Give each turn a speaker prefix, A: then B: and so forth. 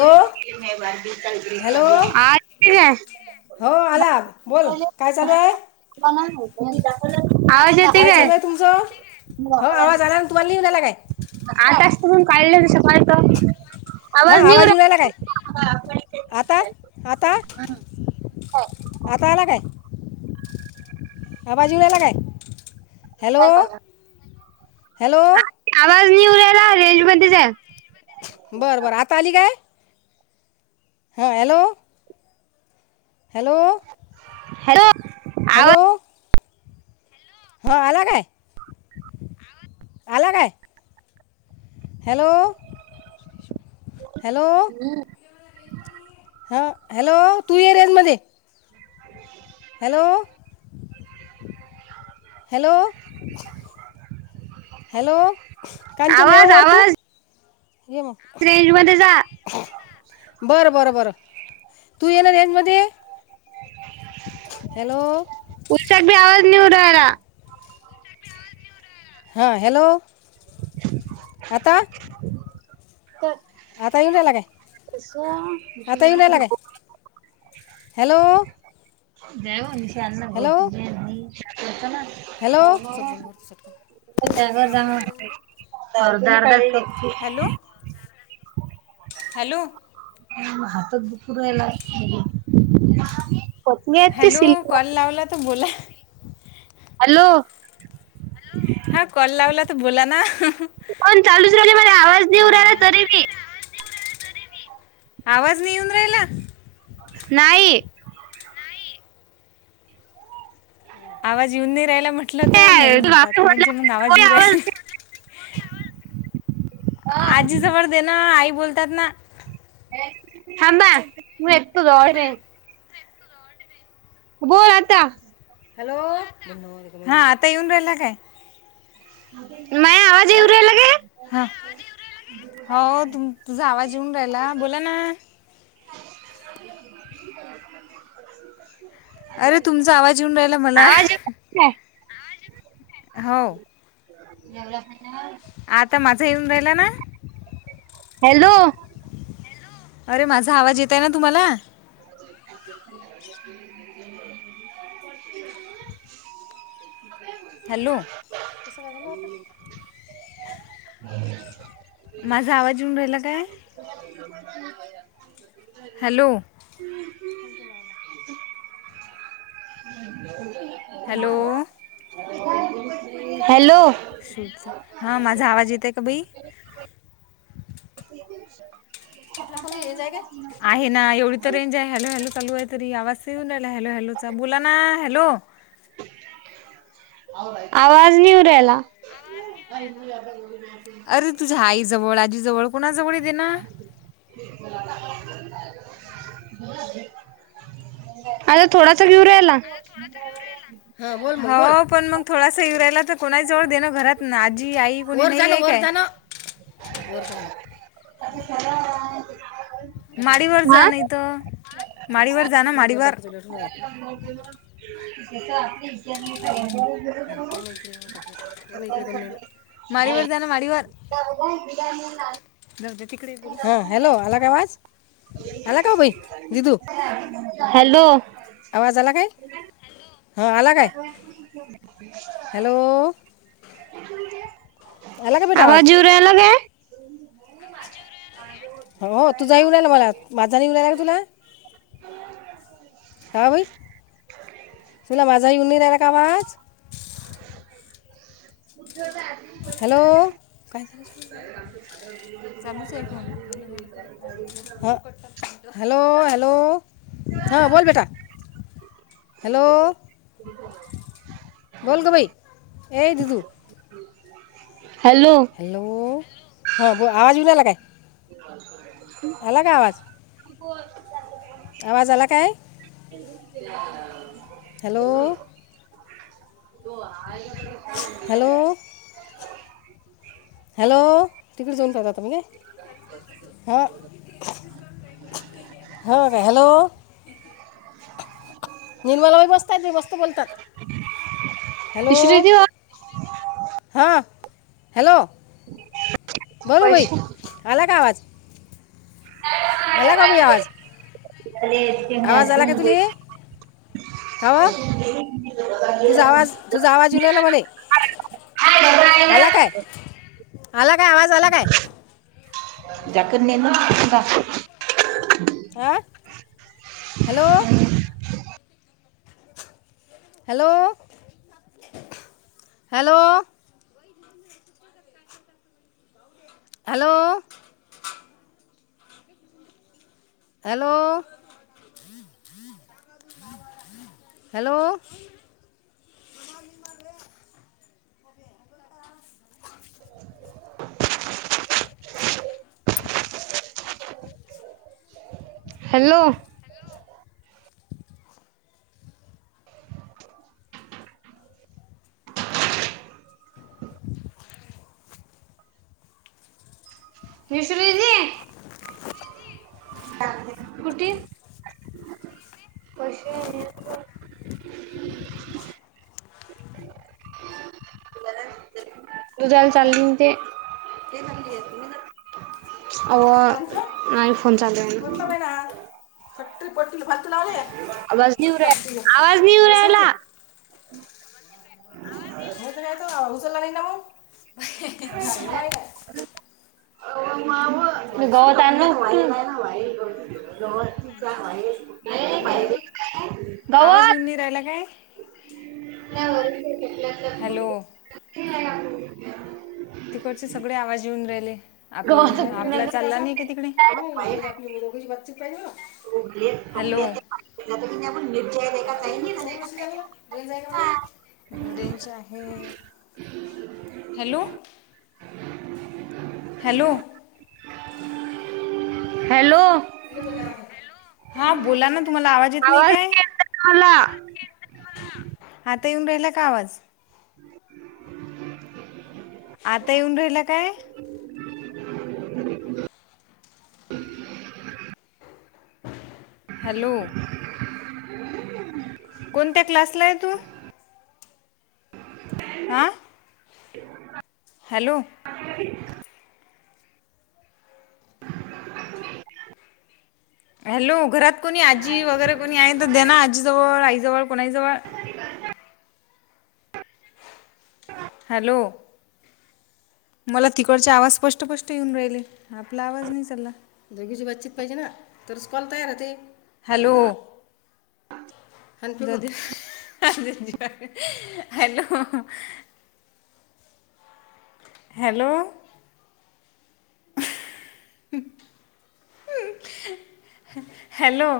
A: Hello
B: हा
A: hello
B: ठेऊ काय?
A: हो आला बोल. काय चालू आहे?
B: आवाज येतोय काय?
A: चालू आहे तुमचं हो आवाज आला ना तुम्हाला न्यायलेल काय?
B: आता असत पण काढलं शक काय त?
A: हां
B: आवाज नाई येऊन
A: राहिला काय
B: राय
A: आता आता? आता आला काय? काय भाजी घ्यायला काय? हॅलो! हॅलो!
B: आवाज नाई येऊन रायला रेंज मध्ये जाय.
A: बरं बरं आता आली काय? हा हॅलो. हॅलो!
B: हॅलो!
A: हॅलो!
B: आवाज
A: हां आला काय? आला काय? हॅलो! हॅलो!
B: हम.
A: ह. हॅलो तू ये रेंज मध्ये.
B: [inaudible]
A: हॅलो! हॅलो! हॅलो! कांचन ये
B: आवाज
A: वर तू.
B: आवाज
A: ये मग.
B: रेंज मध्ये जा.
A: बरं बरं बरं तू ये ना रेंजमध्ये. हॅलो!
B: उषाक भी आवाज नाई येऊन राहीला.
A: हां. हॅलो! आता?
B: [inaudible] तर.
A: आता येऊन राहिला काय
B: तस.
A: आता येऊन राहिला काय
B: [unintelligible]
A: हॅलो!
B: देव निशानला गं
A: हॅलो
B: तुझे होतं नां
A: हॅलो असं बोलवर सटकन
B: हो त्यां घरं जां
A: हॅलो हॅलो
B: हात दुंपूरयला
A: हॅलो कॉल लावलां तरं बोलां
B: हॅलो
A: हॅलो हां कॉल लावलां तरं बोलां नां
B: फोन चालूच राहिले मला आवाज नाही येऊ राहिला तरी बी
A: आवांज नाहीं येऊन राहिला
B: नाहीं
A: आवांज येऊन नाहीं राहियला म्हटलं तरं नाहीं
B: काय तू वापस
A: म्हणतांत
B: बोलला
A: म्हणजे मंग आवांज
B: कोणी
A: येऊन
B: आवाज
A: राहिले आजी जवळं देणं आई बोलतांत नां
B: थांबा मू एतो जवळे बोलं आंता
A: हॅलो हां आंता येऊन राहिला कायं
B: मयां आंत
A: हां हां हो तुं तुझां आवांज येेऊन राहिला बोलां नां
B: [unintelligible]
A: अरे तुमचां आवांज येऊन राहिला मलां
B: आवाज येऊ राहिला काय?
A: हो
B: एवढं
A: आंता माझां येऊन राहिला नां
B: हॅलो
A: अरे माझां आवांज येतं आहे नां तुम्हांला हॅलो
B: बरं
A: माझां आवांज येऊन राहिला कायं
B: ह [unintelligible] हा [unintelligible]
A: हॅलो हॅलो
B: ह [unintelligible]
A: हां माझां आवांज येतंय कां बाई
B: क [unintelligible]
A: आपल्यांला कोणी हे जायगे आहे नां एवढी तरं रेंज आहे हॅलो हॅलो चालूं आहे तरी आवांज तरं यु राहिला हॅलो हॅलो चां बोलां नां हॅलो
B: आवांज कमी येऊन राहिला अ [unintelligible] इंद जे गं
A: अरे तुझ्यां आई जवळं आजी जवळं कुणांजवळं देनां
B: अ य [unintelligible] आंता थोडांसा येऊन राहिला येऊन राहिला कायं
A: हं बोल हांव पणं मंग थोडांसा येऊन राहियला तरं कोणां जवळं देणं घरांत नां आजी आई [inaudible] वर जाय ना.
B: [unintelligible]
A: माडीवर
B: हा
A: जा नाही तर. माडीवर जा ना. माडीवर.
B: [unintelligible] जिथं आपली इ [unintelligible] नाही [unintelligible]
A: [unintelligible] नाही ना इकडेपण नाही ना. माडीवर जाना माडीवर.
B: [unintelligible]
A: जाऊ द्या तिकडे [unintelligible] हा. हॅलो आला का आवाज? आला का बाई दिदू
B: [unintelligible] हॅलो.
A: आवाज आला काय? हॅलो. हां आला काय? हॅलो. आला का बेटा
B: आवाज येऊ राहिला काय? हां. जवळून.
A: हो तूझा येऊ रायला मला. माझा येऊ राहिला का तुला? का व बाई? तुला माझा येऊन नाही राहिला का आवाज?
B: [unintelligible]
A: हॅलो. काय [unintelligible] चालूच आहे फ़ोन. हॅलो. हॅलो करत - [unintelligible] हॅलो. हॅलो. हा. बोल बेटा. हॅलो. बोल ग बाई. ए दिदु.
B: हॅलो.
A: हॅलो. हां बो -आवाज येऊन राहिला काय?
B: [inaudible]
A: आला का आवाज?
B: [unintelligible]
A: आवाज आला काय?
B: [inaudible]
A: हॅलो.
B: [inaudible]
A: हॅलो. हॅलो. तिकडे जाऊन बघा आता. हो. हो. हो. हॅलो. निर्मला बाई मस्त आहेत नि मस्त बोलतात. हॅलो.
B: विसरू ती
A: हा. हॅलो. बोल बाई.
B: पैसे
A: आला का आवाज? आला का बाई आवाज आवाज आला का तुले
B: आणि-
A: का व? तुझा आवाज
B: [inaudible]
A: तुझा आवाज येऊ राहिला मले. आला काय? आला काय? आवाज आला काय?
B: [unintelligible]
A: आ? Hello. Hello. Hello. Hello. Hello. Hello.
B: हा ह हॅलो, मिसरीजी. हा कुठे? पैसे न्या पूजायला
A: कां-
B: चालली होते. अव्वा, आय फोन चालू द्या ना.
A: ह सटे पडतील भात
B: आवाज नाही येऊ राहिला. आवाज नाही
A: हे
B: येऊन
A: असं होते
B: राहिला.
A: उचलायचं ना. उचलला नाही ना मग. काय हे
B: हा
A: वाय काय
B: [unintelligible] मी गवत आणलं उपटून.
A: म्हणून राहिलो.
B: [unintelligible]
A: आवाज येऊन नाही राहिला काय?
B: नाही वरल्या
A: हॅलो
B: [unintelligible]
A: तिकडचे सगळे आवाज येऊन राहिले. आपलं आपला चालला नाही का तिकडे? हॅलो आता काय करतो कोण बशी
B: [unintelligible]
A: चालला रेंज आहे. हॅलो. हॅलो.
B: हॅलो.
A: हा बोला ना. तुम्हाला आवाज येत नाही काय? आता येऊन राहिला का आवाज.
B: [unintelligible]
A: आता येऊन राहिला काय?
B: [unintelligible]
A: हॅलो. कोणत्या क्लासला आहे तू? हा. हॅलो.
B: [unintelligible]
A: हॅलो. घरात कोणी आजी वगैरे कोणी आहे तर दे ना आजीजवळ आईजवळ कोणाही जवळ.
B: [unintelligible]
A: हॅलो, मला तिकडचे आवाज स्पष्टपष्ट येऊन राहिले. आपला आवाज नाही चालला. दोघींची बातचीत पाहिजे ना. तर कॉल तयार राहते. Hello, hello, hello, hello,